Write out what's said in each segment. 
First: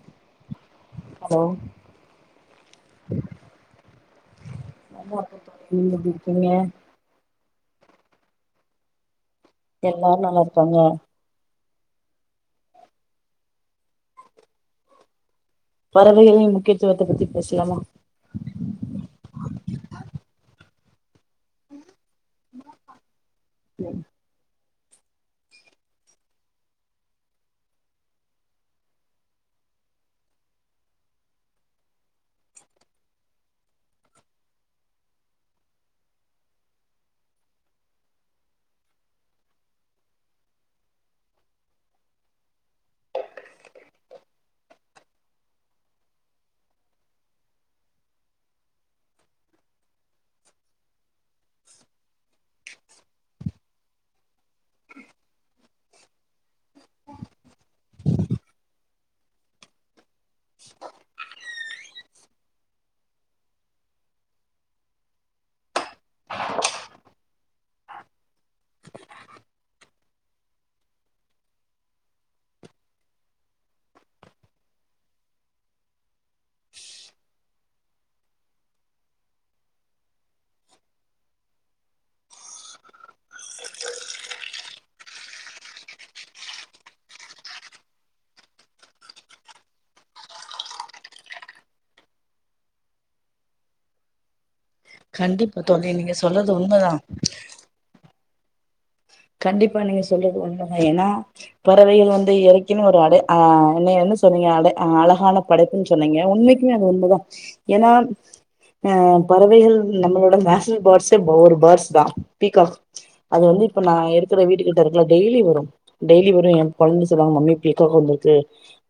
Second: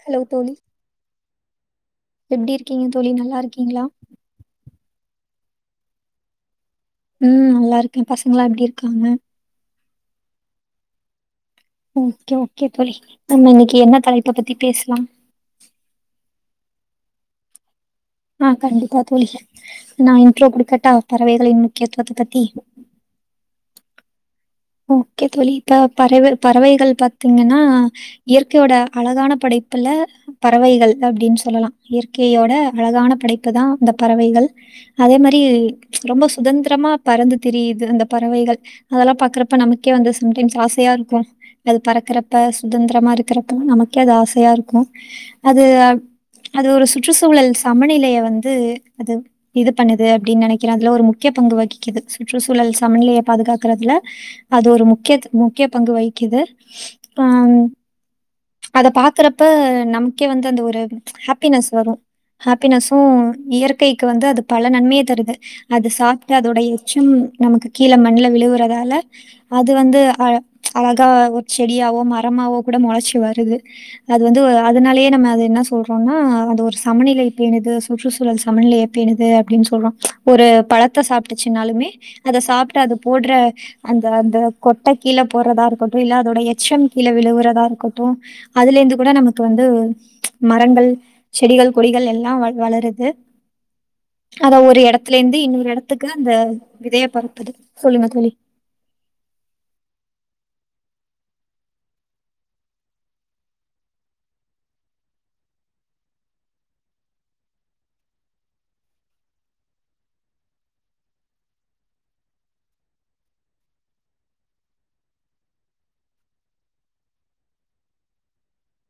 Hello தோழி hello எப்டி இருக்கீங்க தோழி நல்லாருக்கீங்ளா நல்லார்க்கே தோழி நீங்க எப்டி இருக்கீங்க ம் நல்லாருக்கே பசங்கள்லா எப்டிருக்காங்க எல்லாரு நல்லாருக்காங்க ஓகே ஓகே தோழி நம்ம இன்னிக்கி என்ன தலைப்ப பத்தி பேசலா பறவைகளின் முக்கியத்துவத்த பத்தி பேசலாமா ஆ கண்டிப்பா தோழி நா இன்ட்ரோ குடுக்கட்டா பறவைகளின் முக்கியத்துவத்த பத்தி ஓகே தோழி இப்ப பறவ பறவைகள் பாத்தீங்கன்னா இயற்கையோட அழகான படை ப்புல பறவைகள் அப்டின் சொல்லலா இயற்கையோட அழகான படைப்பு தா இந்த பறவைகள் அதே மாரி ரொம்ப சுதந்திரமா பறந்து திரியுது அந்த பறவைகள் அதல்லா பாக்குற ப்ப நமக்கே வந்து சம்டைம்ஸ் ஆசையாருக்கு அது பறக்கறப்ப சுதந்திரமா இருக்கிறப்பல்லா நமக்கே அது ஆசையா ருக்கு அது அ அது ஒரு சுற்றுசூழல் சமநிலைய வந்து அது இது பண்ணுது அப்டின் நெனைக்கிறே அதுல ஒரு முக்கிய பங்கு வகிக்கிது சுற்றுசூழல் சமநிலைய பாதுகாக்கறதுல அது ஒரு முக்கியத் முக்கிய பங்கு வகிக்கிது அ ம் அத பாக்குறப்ப நமக்கே வந்து அந்த ஒரு ஹெப்பினஸ் வரு ஹாப்பினஸு இயற்கைக்கு வந்து அது பல நன்மைய தருது அது சாப்ட்டு அதோட எச்சும் நமக்கு கீழ மண்ல விழுவுறதால அது வந்து அ அழகா ஒரு செடியாவோ மரமாவோ கூட மொளச்சு வருது அது வந்து அதனாலயே நம்ம அது என்ன சொல்றோனா அது ஒரு சமநிலை பேனுது சுற்றுசூழல் சமநிலைய பேனு து அப்டின்னு சொல்றோ ஒரு பழத்த சாப்ட்டுச்சுன்னாலுமே அத சாப்ட்டு அது போடுற அந்த அந்த கொட்ட கீழ போடுறதா இருக்கட்டு இல்ல அதோட எச்சம் கீழே விழுவுறதா இருக்கட்டு அதுலே ந்து கூட நமக்கு வந்து மரங்கள் செடிகள் கொடிகள் எல்லா வளருது அத ஒரு எடத்துலேந்து கண்டிப்பா இன்னொரு தோழி எடத்துக்கு நீங்க அந்த சொல்றது உண்மதா விதய பரத்துது சொல்லுங்க தோழி கண்டிப்பா நீங்க சொல்றது உண்மதா ஏன்னா பறவைக வந்து எறைக்குனு ஒரு அடை ஆ என்ன வந்து சொன்னீங்க அட அழகான படைப்புன் சொன்னீங்க உண்மைக்குமே அது உண்மதா ஏன்னா அ பறவைகள் நம்மளோட நேஷனல் பேட்ஸ்சே ஒரு பேட்ஸ் தா பீகாக் அது வந்து இப்ப நா இருக்கிற வீட்டுக்கிட்ட இருக்கல டெய்லி வரு டெய்லி வரு எ கொழந்த சொல்வாங்க மம்மி பிக்காக் வந்திருக்கு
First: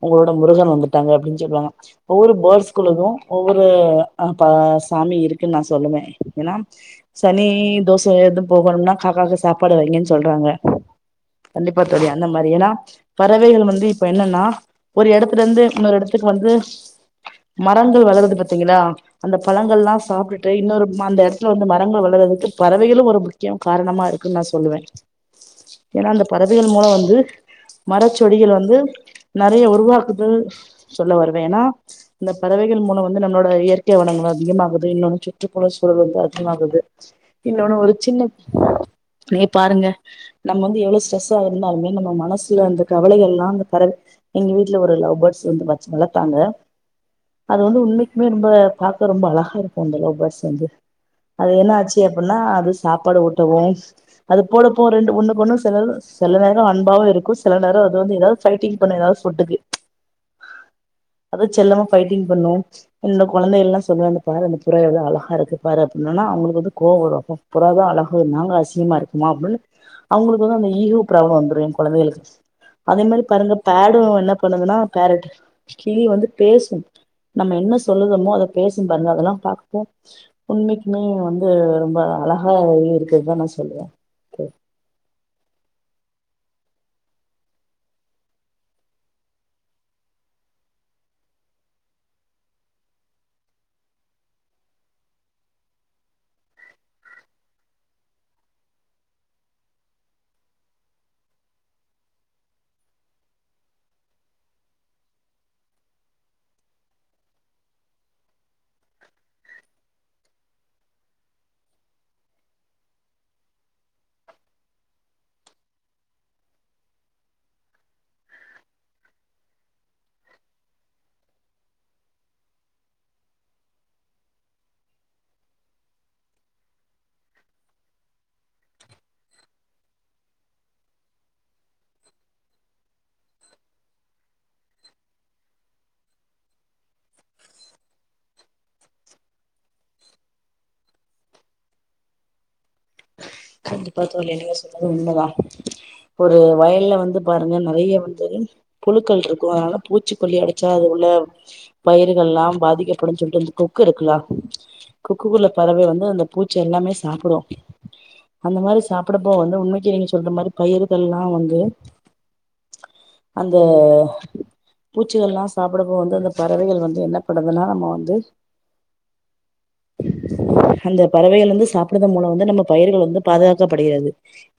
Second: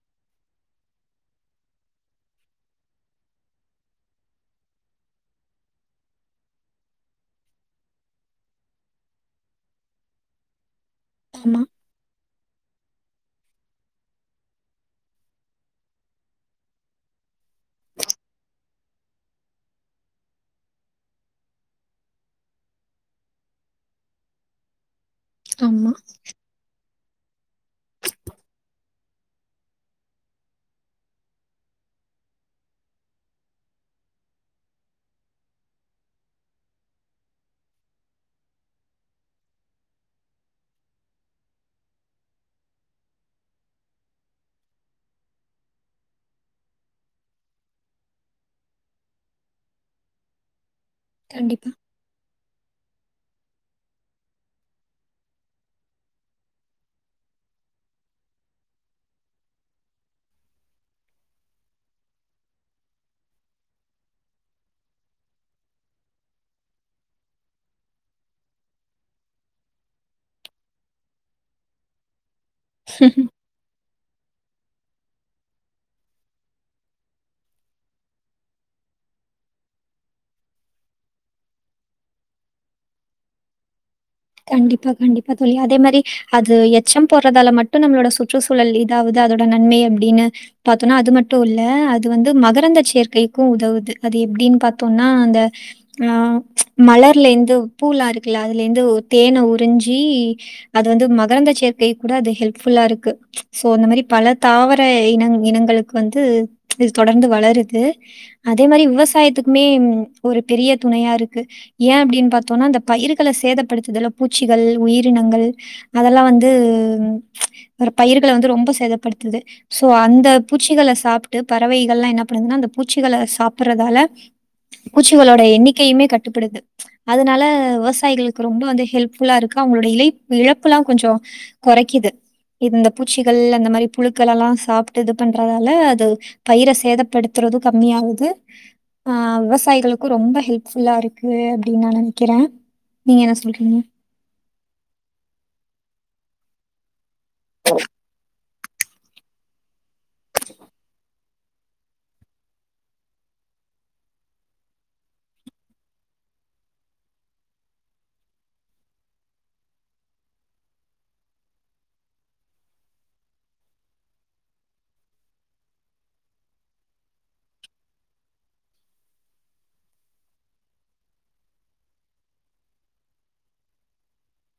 உங்களோட முருகன் வந்துட்டாங்க அப்படின் சொல்லுவாங்க ஒவ்வொரு பேர்ட்ஸ்குள்ளதும் ஒவ்வொரு அ ப சாமி இருக்குன் நா சொல்லுவே ஏன்னா சனி தோசம் எதுவு போகணுனா காக்காக்கு சாப் ப்பாடு வைங்கன்னு சொல்றாங்க ஆமா, கண்டிப்பா தோழி அந்த மாரி ஏன்னா பறவைகள் வந்து இப்ப என்னன்னா ஒரு எடத்துல இருந்து இன்னொரு எடத்துக்கு வந்து மரங்கள் வளறது பாத்தீங்களா அந்த பழங்கள்ளா சாப்டுட்டு இன்னொரு அந்த இடத்துல வந்து மரங்கள் வளறது க்கு பறவைகளு ஒரு முக்கியம் காரணமாக இருக்கு நா சொல்லுவே ஆமா. ஏன்னா அந்த பறவைகள் மூலம் வந்து மரச்சொடிகள் வந்து நெறய உருவாக்குதல் சொல்ல வருவே ஏன்னா இந்த பறவைகள் மூல வந்து நம்மளோட இயற்கை வளங் அதிகமாகுது இன்னொன்னு சுற்றுப்புற சூழல் வந்து அதிகமாகுது இன்னொன்னு ஒரு சின்ன நீ பாருங்க நம்ம வந்து எவ்ளோ ஸ்ட்ரெஸ்ஸா இருந்தாலுமே நம்ம மனசு அந்த கவலைகள் எல்லா அந்த பற எங்க வீட்ல ஒரு லவ் பேர்ட்ஸ் வந்து வச்சு வளத்தாங்க அது வந்து உண்மைக்குமே ரொம்ப பாக்க ரொம்ப அழகா இருக்கு அந்த லவ் பேட்ஸ் வந்து அது கண்டிப்பா. என்னாச்சு அப்பன்னா அது சாப்பாடு ஊட்டவு அது போலப்ப ரெண்டு ஒன்னுக்கு ஒன்னு செல செல நேர அன்பாவு இருக்கு செல நேர அது வந்து ஏதாது ஃபைட்டிங் பண்ண ஏதாது சொட்டுக்கு அது செல்லமா ஃபைட்டிங் பண்ணு என் கொழந்தைகள் எல்லா சொல்லுவாங்க அங்க பாரு அந்தப் புறா எவ்ளோ அழகா இருக்கு பாரு அப்டின் னா அவங்களுக்கு வந்து கோவ வரு அப்போ புறாதா அழகோ நாங்க அசி யமா இருக்குமா அப்டினு அவங்களுக்கு வந்து அந்த ஈகோ ப்ராப்ள வந்துடு எ கொழந்தைகளுக்கு அதே மாரி பாருங்க பேடும் என்ன பண்ணுதுன்னா பேரட் கிளி வந்து பேசும் நம்ம என்ன சொல்லுறோமோ அத பேசும் பாருங்க அதல்லா பாக்கவு உண்மைக்குமே வந்து ரொம்ப அழகா இருக்குதுதா நா சொல்லுவ கண்டிப்பா கண்டிப்பா தோழி அதே மாரி அது அச்சம் போறதால மட்டு நம்மளோட சுற்றுச்சூழல் இதாவது அதோட நன்மை அப்படினு பாத்தோனா அது மட்டு இல்ல அது வந்து மகரந்த சேர்க்கைக்கு உதவுவது அது எப்படின் பாத்தோம்னா அந்த மலர்ல இந்து பூலா இருக்குல்ல அதுலேந்து தேன உறிஞ்சி அது வந்து மகரந்த சேர்க்கை கூட அது ஹெல்ஃபுல்லா இருக்கு சோ அந்த மாரி பல தாவர இன இனங்களுக்கு வந்து இது தொடர்ந்து வளருது அதே மாரி விவசா சாயத்துக்குமே ஒரு பெரிய துணையா இருக்கு ஏ அப்படின் பாத்தோனா அந்த பயிர்கள சேதப் படுத்துதுல பூச்சிகள் உயிரினங்கள் அதெல்லா வந்து ஒரு பயிர்கள வந்து ரொம்ப சேதப்படுத்துது சோ அந்த பூச்சிகளை சாப்ட்டு பறவைகள் எல்லா என்ன பண்ணுதுன்னா பூச்சிகள சாப்பிறதால பூச்சிகளோட எண்ணிக்கையுமே கட்டுப்படுது அதனால விவசாயிகளுக் ரொம்ப வந்து ஹெல்ப்ஃபுல்லா இருக்கு அவங்களோட இழை இழப்பு எல்லாம் கொஞ்ச கொறைக்குது இந்த பூச்சிகள் அந்த மாரி புழுக்கள் எல்லா சாப்ட்டு இது பண்றதால அது பயிர சேதப்படுத்துற து கம்மியாகுது ஆ விவசாயிகளுக்கு ரொம்ப ஹெல்ப்ஃபுல்லா இருக்கு அப்டி நா நெனைக்கிறே கண்டிப்பா தோழி நீங்க சொன்னதும் உண்மதா ஒரு வயல்ல வந்து பாருங்க நறைய வந்து புழுக்கள்ருக்கும் அதனால பூச்சிக்கொல்லி அடைச்சா அது உள்ள பயிர்கள்லா பாதிக்கப்படும்னு சொல்ட்டுந்த கொக்கு இருக்குல கொக்குக்குள்ள பறவை வந்து அந்த பூச்சி எல்லாமே சாப்பிடு அந்த மாரி சாப்பிடப்போ வந்து உண்மைக்கே நீங்க சொல்ற மாரி பயிர்கள்லா வந்து அந்த பூச்சிகள்லா சாப்பிடப்போ வந்து அந்த பறவைகள் வந்து என்ன பண்னுதுனா நம்ம வந்து அந்த பறவைகள் வந்து சாப்பிடுறது மூலம் வந்து நம்ம பயிர்கள் வந்து பாதுகாக்கப்படுகிறது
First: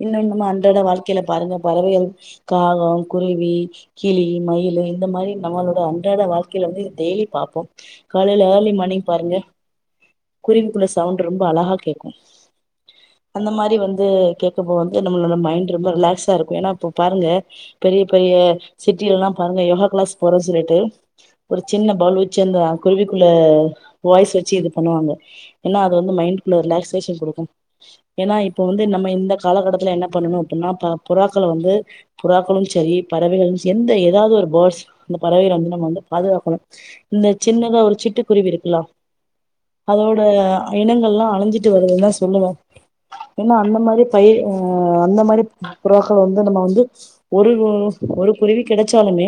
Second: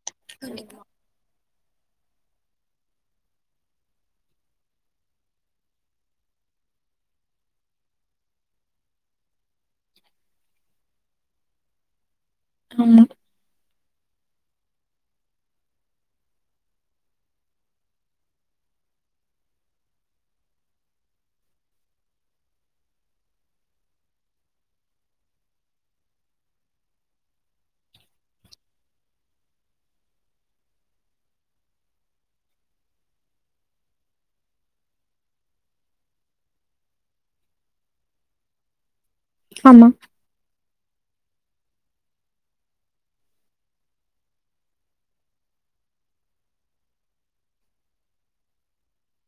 இன்னு இன்னும் கண்டிப்பா. அன்றாட வாழ்க்கையில பாருங்க பறவைகல் காகோ குருவி கிளி மயிலு இந்த மாரி நம்மளோட அன்றாட வாழ்க்கையில வந்து டெய்லி பாப்போம் காலையில ஏர்லி மார்னிங் பாருங்க குருவிக்குள்ள சவுண்ட் ரொம்ப அழஹா கேக்கும் ஆமா, அந்த மாரி வந்து கேட்கப்போ வந்து நம்மலோட மைண்ட் ரொம்ப ரிலாக்ஸா இருக்கு ஏனா இப்ப பாருங்க பெரிய பெரிய அ சிட்டியிலல்லா பாருங்க யோஹா கிளாஸ் போற சொல்லிட்டு ஒரு சின்ன பால் வச்சந்த குருவிக்குள்ள அ வாய்ஸ் வச்சு இது பண்ணுவாங்க ஏனா அது வந்து மைண்ட்குள்ள ரிலாக்சேஷன் குடுக்கு ஏனா இப்ப வந்து நம்ம இந்த காலகட்டத்துல என்ன பண்ணணும் அப்படின்னா புறாக்கல் வந்து புறாக்களும் செரி பறவைகளும் செ எந்த ஏதாவது ஒரு பர்ட்ஸ் பறவைகள வந்து நம்ம வந்து பாதுகாக்கனு இந்த சின்னதா ஒரு சின் ட்டு குருவி இருக்கலா ஆமா. அதோட இனங்கள்லா அழிஞ்சிட்டு வருது தா சொல்லுவே ஏனா அந்த மாரி பயி அ அந்த மாரி புறாக்கள் வந்து நம்ம வந்து ஒரு ரு ஒரு குருவி கிடைச்சாலுமே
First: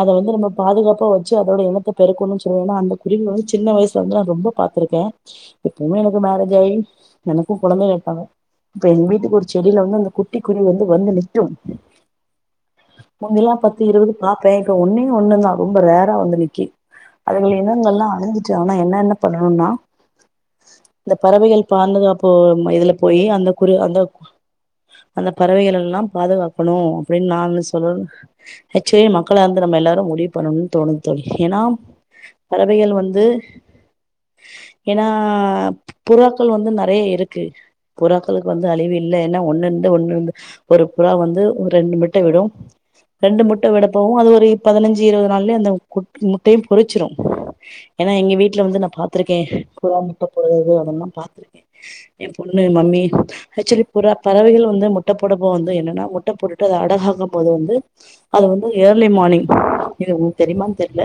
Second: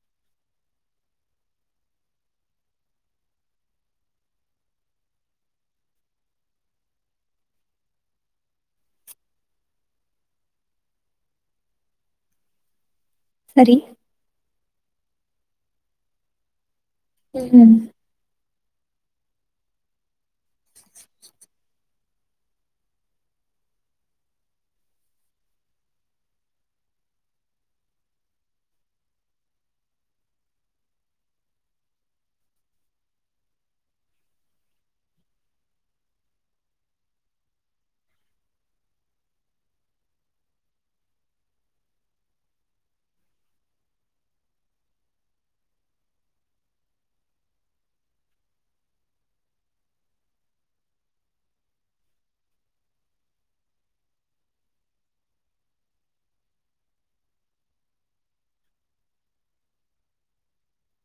அத வந்து நம்ம பாதுகாப்பா வச்சு அதோட இனத்த பெருக்கணு சொல்லுவ ஏனா அந்த குருவி வந்து சின்ன வயசல வந்து நா ரொம்ப பாத் துருக்க எப்பவுமே எனக்கு மேரேஜ் ஆகி எனக்கும் குழந்தைக இருகாங்க இப்ப எங்க வீட்டுக்கு ஒரு செடியில வந்து அந்த குட்டி குருவி வந்து வந்து நிக்கு முந்திலாம் சரி. பத்து இருபது பாப்பே இப்ப ஒன்னே ஒண்ணு தா ரொம்ப ரேரா வந்து நிக்கு அதுங்கல் ம். இனங்கள்லா அழி்சிட்டு ஆனா என்னன்ன பண்ணணுனா இந்த பறவைகள் பாடுநது அ போ மயிதுல போயி அந்த குரு அந்த கு அந்த பறவைகள் எல்லாம் பாதுகாக்கணும் அப்படின்னு நான் சொல்ல ஆக்சுவலி மக்களாருந்து நம்ம எல்லாரும் முடிவு பண்ணணுனு தோணுது தோழி ஏனா பறவைகள் வந்து ஏனா புறாக்கள் வந்து நறைய ருக்கு புறாக்களுக்கு வந்து அழிவு இல்ல ஏனா ஒன்னு இருந்த ஒன்னு இருந்து ஒரு புறா வந்து ரெண்டு மிட்ட விடும் ரெண்டு முட்ட விடப்பவும் அது ஒரு பதினைஞ்சு இருவது நாள்லயே அந்த குட் முட்டைய பொரிச்சிரு ஏனா எங்க வீட்டுல வந்து நா பாத்துருக்க புறா முட்ட போடுறது அதல்லா பா்த்துருக்கே எ பொண்ணு மம்மி ஆக்சுவலி புற பறவைகள் வந்து முட்ட போடபோ வந்து என்னன்னா முட்ட போட்டுட்டு அது அடஹா ங்க போது வந்து அது வந்து ஏர்லி மார்னிங் இது உனக் தெரியு மானு தெரில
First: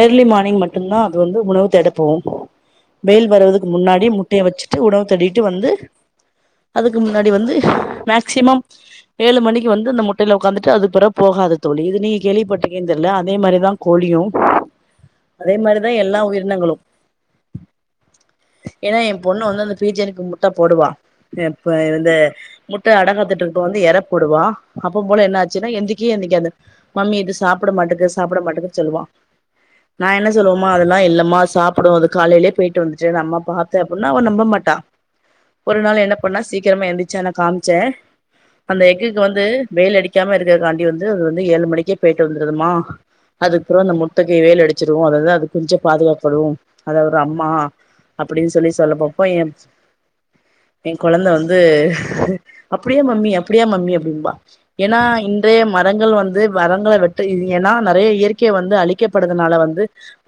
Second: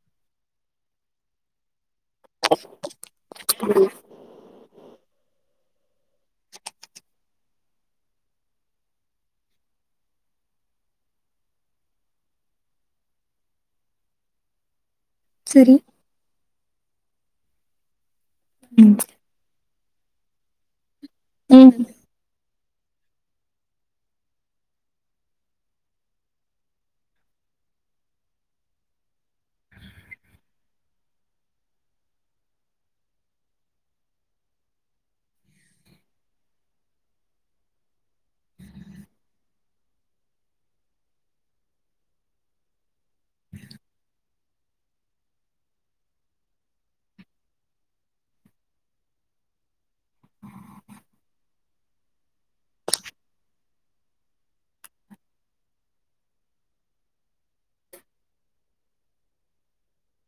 ஏர்லி மார்னிங் மட்டுந்தா அது வந்து உணவு தெடா போம் வெயில் வருவதுக்கு முன்னாடி முட்டைய வச்சுட்டு உணவு தெடிட்டு வந்து அதுக்கு முன்னாடி வந்து மேக்சிமம் ஏழு மணிக்கு வந்து இந்த முட்டையில ஒக்காந்துட்டு அது பிறகு போக ஆது தோழி இது நீ கேள்விப்பட்ருக்கியானு தெரில அதே மாரிதா கோழியும் அதே சரி. மாரிதா எல்லா உயிரினங்களும் ம். ஏனா எ பொண்ணு வந்து அந்த பீஜனுக்கு முட்ட போடுவா ம். இப்ப இந்த முட்ட அடகாத்துட்டுருக்கபோ வந்து எற போடுவா அப்ப போல என்ன ஆச்சுன்னா எந்திக்கே எந்திகாது ட மாட்டகு சாப்பிட மாட்டகு சொல்லுவா நா என்ன சொல்லுவ மா அதெல்லா இல்லம்மா சாப்புடு அது காலைலே போயிட்டு வந்துட்டு நம்ம பாத்த அப்படின்னா நம்ப மாட் டா ஒரு நாள் என்ன பண்ணா சீக்கிரமா எழுந்திச்ச நா காம்ச்ச அந்த எக்குக்கு வந்து வெயில் அடிக்காம இருக்கக்காண்டி வந்து அது வந்து ஏழு மணிக்கே போயிட்டு வந்துருதுமா அதுக்கப்புற அந்த முட்டைக்கு வேல் அடிச்சிருவ அப்பதா அது கொஞ்சோ பாதுகாப்படு அதுப்புறொ அம்மா அப்டின்னு சொல்லி சொல்லப்பப்போ என் எ கொழந்த வந்து அப்டியா மம்மி அப்டியா மம்மி அப்டிம்பா ஏன்னா இங் க மரங்கள் வந்து மரங்கள வெட்ட இ ஏன்னா நெறைய இயற்கை வந்து அழிக்கப்படுதுனால வந்து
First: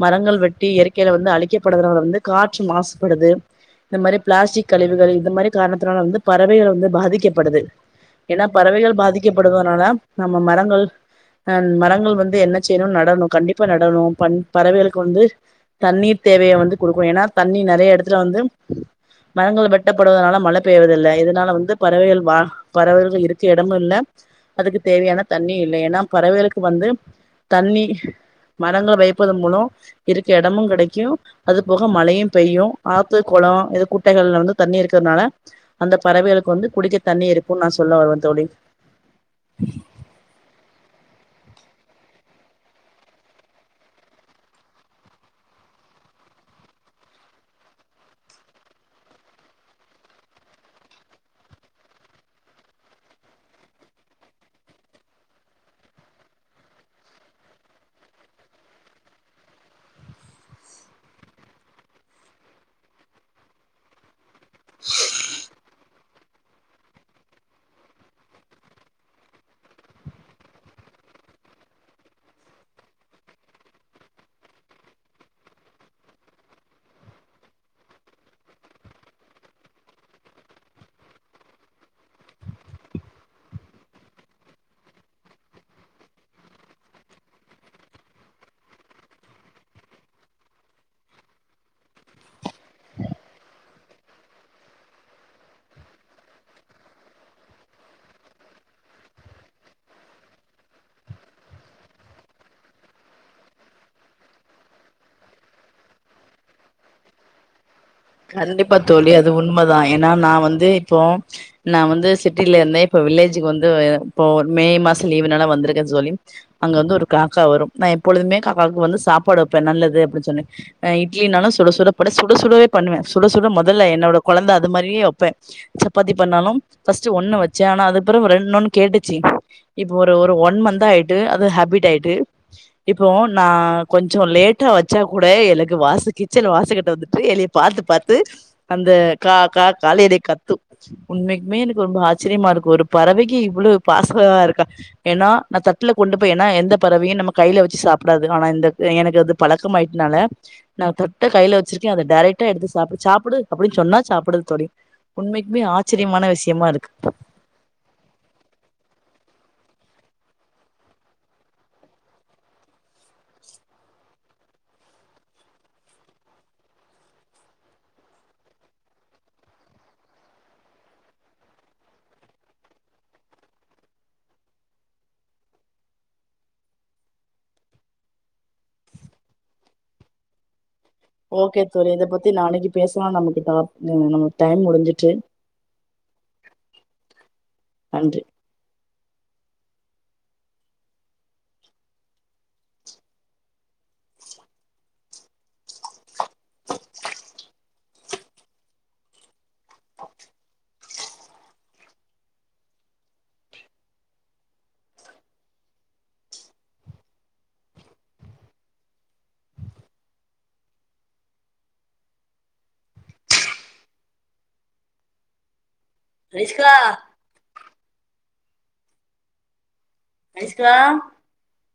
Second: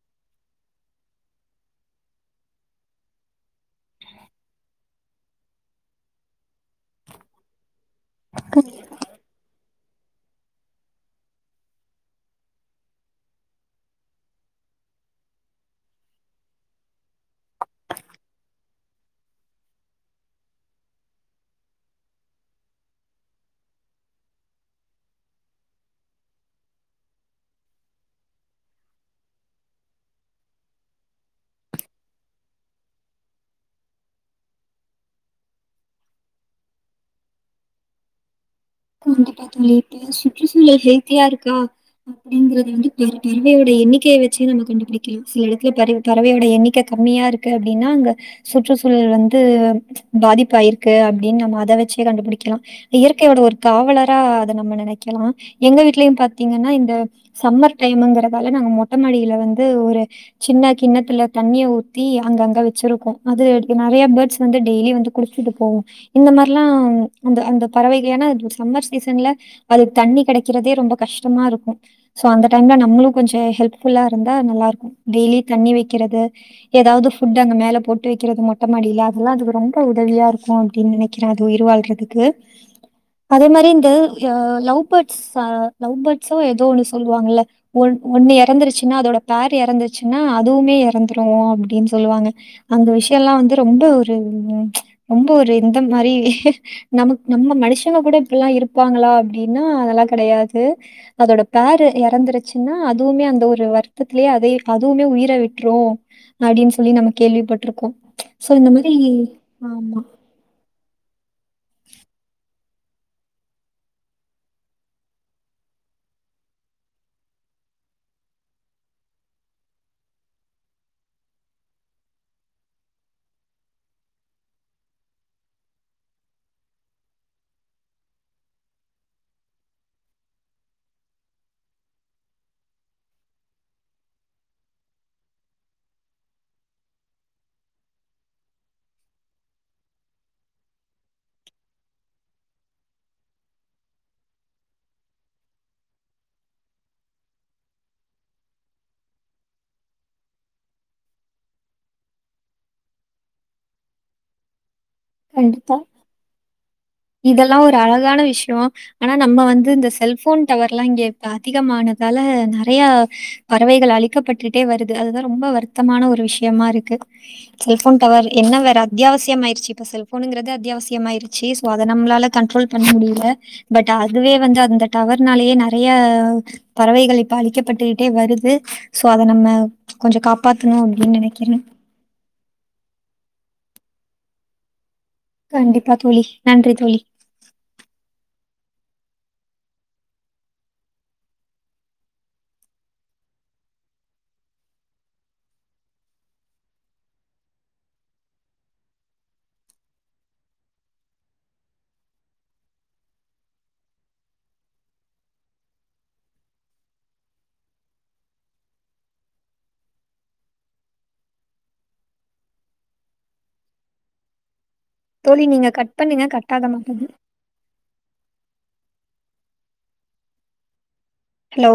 மர ங்கள் வெட்டி இயற்கையில வந்து அழிக்கப்படுதுனால வந்து காற்று மாசுபடுது இந்த மாரி பிளாஸ்டிக் கழிவுகள் இந்த மாரி காரணத்துனால வந்து பறவைகள் வந்து பாதிக்கப்படுது ஏன்னா பறவைகள் பாதிக்கப்படதுனால நம்ம மரங்கள் அ மரங்கள் வந்து என்ன செய்யணு நடணு கண்டிப்பா நடணு பண் பறவைகளுக்கு வந்து தண்ணீர் தேவைய வந்து கொடுக்கு ஏன்னா தண்ணி நெறைய எடத்துல வந்து மரங்கள் வெட்டப்படுவதனால மழை பெய்வதில்ல இதனால வந்து பறவைகள் வா பறவைகள் இருக்க எடமு இல்ல அதுக்கு தேவையான தண்ணி இல்ல ஏன்னா பறவைகளுக்கு வந்து தண்ணி மரங்கள்ல வைப்பதன் மூலொ இருக்க எடமு கெடைக்கு அது போக மழையு பெய்யு ஆத்து குளோ இது குட்டைகள்ல வந்து தண்ணி இருக்குறனால அந்த பறவைகளுக்கு வந்து குடிக்க தண்ணி இருக்குன்னு நா சொல்ல வரே தோழி கூர்ந்து பாத்திங்களா இப்ப சுற்றுசூழல் ஹெத்தியா இருக்கா அப்டிங்கறது வந்து பர் பறவையோட எண்ணிக்கைய வெச்சே நம்ம கண்டுபுடிக்கலா சில எடத்துல பற பறவையோட எண்ணிக் க கம்மியா இருக்கு அப்டின்னா அங்க சுற்றுச்சூழல் வந்து பாதிப்பாயிருக்கு அப்டின்னு நம்ம அத வெச்சே கண்டுபிடிக்குலா இயற்கையோடது ஒரு காவலரா அத நம்ம நெனைக்கலா எங்க வீடலயு பாத்தீங்கன்னா இந்த சம்மர் டைம்ங்குறதால ந ங்க மொட்ட மாடில வந்து ஒரு சின்ன கிண்ணத்துல தண்ணிய ஊத்தி அங்கங்க வெச்சிருக்கோ அது நெறைய பேட்ஸ் வந்து டெய்லி வந்து குடிச்சுட்டு போவோ இந்த மாரிலா அந்த அந்த பறவைகளேனா [unintelligible] சம்மர் சீசன்ல அதுக்கு தண்ணி கெடைக்குறதே ரொம்ப கஷ்டமா இருக்கு சோ அந்த டைம்ல நம்மளு கொஞ்சோ ஹெல்ம் ஃபுல்லா இருந்தா நல்லா இருக்கு டெய்லி தண்ணி வைக்கிறது எதாவது ஃபுட் அங்க மேல போட்டு வைக்குறது மட் டமாடியல அதெல்லா அதுக்கு ரொம்ப உதவியா இருக்கு அப்டின்னு நெனைக்கிறே அது உயிர் வாழ்றதுக்கு அதே மாதரி இந்த அ லவ் பேட்ஸா லவ் பேட்ஸோ ஏதோ ஒன்னு சொல்லுவாங்கல்ல ஒ ஒ ஒன்னு எறந்துருச்சுன்னா அதோட பேர் எறந்துச்சுன்னா அதுவுமே எறந்துரு அப்டின் சொல்லுவாங்க அந்த விஷியோ ல்லா வந்து ரொம்ப ஒரு ரொம்ப ஒரு எந்த மாரி நம் நம்ம மனுஷ் ஷங்க கூட இப்பில்லா இருப்பாங்களா அப்டின்னா அதெல்லா கெடையாது அதோட பேரு எறந்துருச்சுன்னா அதுவுமே அந்த ஒரு வருத்தத்திலயே அதே அதுவுமே உயிர விட்ரு அப்டின்னு சொல்லி நம்ம கேள்விப்பட்ருக்கோ கண்டிப்பா தோழி அது உண்மதா ஏனா நா வந்து இப்போ நா வந்து சிட்டில இருந்தே இப்போ வில்லேஜுக்கு வந்து இப்போ மே மாச லீவ்னால வந்துருக்கே சொல்லி அங்க வந்து ஒரு காக்கா வரு எப்பொழுதுமே காக்காக்கு வந்து சாப்பாடு வெப்பே நல்லது அப்டின்னு சொன்ன அ இட்லினாலு சுட சுட போட் சுடசுடவே பண்ணுவே சுட சுட மொதல்ல என்னோட கொழந்த அது மாரியே வெப்பே சப்பாத்தி பண்ணாலு ஃபஸ்ட்டு ஒண்ணு வெச்சே ஆனா அதுக்கு பிறவு ரெண்னொன் கேட்டுச்சு இப்போ ஒரு ஒரு ஒன் மந்தா ஆயிட்டு அது ஹேபிட் ஆயிட்டு இப்போ நா கொஞ்சோ லேட்டா வச்சா கூட எனக்கு வாச கிச்சன் வாசகிட்ட வந்துட்டு எழுப் பாத்து பாத்து அந்த காகா காலைலயே கத்து உண்மைக்குமே எனக்கு ரொம்ப ஆச்சரியமா எனக்கு ஒரு பறவைக்கி இவ்ளோ பாசோ இருக்கா ஏனா நா தட்டுல கொண்டு போய் ஏனா எந்த பறவையு நம்ம கை ல வெச்சு சாப்புடாது ஆனா இந்த எனக்கு அது பழக்கம் ஆயிட்னால நா தொட்டு கைல வெச்சிருக்கே அது டேரக் டா எடுத்து சாப்டு சாப்புடு அப்டின்னு சொன்னா சாப்புடுது தோழி உண்மைக்குமே ஆச்சரியமான விஷயமா இருக் இதெல்லா ஒரு அழகான விஷயோ ஆனா நம்ம வந்து இந்த செல்ஃபோன் டவர்லா இங்க இப்ப அதிகமான னால நெறையா பறவைகள் அழி க்கப்பட்டுட்டே வருது அதுதா ரொம்ப வருத்தமான ஒரு விஷ்யமா இருக்கு செல்ஃபோன் டவர் என்ன வேற அத்தியா அவசியம் ஆயிருச்சி இப்போ செல் ஃபோனுங்குறது அத்தியாவசியம் ஆயிருச்சி சோ அத நம்மளால கண்ட்ரோல் பண்ண முடியல பட் அதுவே வந்து அந்த டவர்னாலயே நெறைய பறவைகள் இப்ப அழிக்கப்பட்டுக்குட்டே வருது சோ அத நம்ம கொஞ்சோ காப்பாத் ஓகே தோழி இத பத்தி நாளைக்கு பேசலா நமக்கு டாப் அ நமக்கு டைம் முடிஞ்சுறுச்சு கண்டிப்பா தோழி நன்றி தோழி நன்றி தோழி நீங்க கட் பண்ணுங்க கட்டாக அனுஷ்கா மாட்டேங்கி ஐஸ்கா டவ்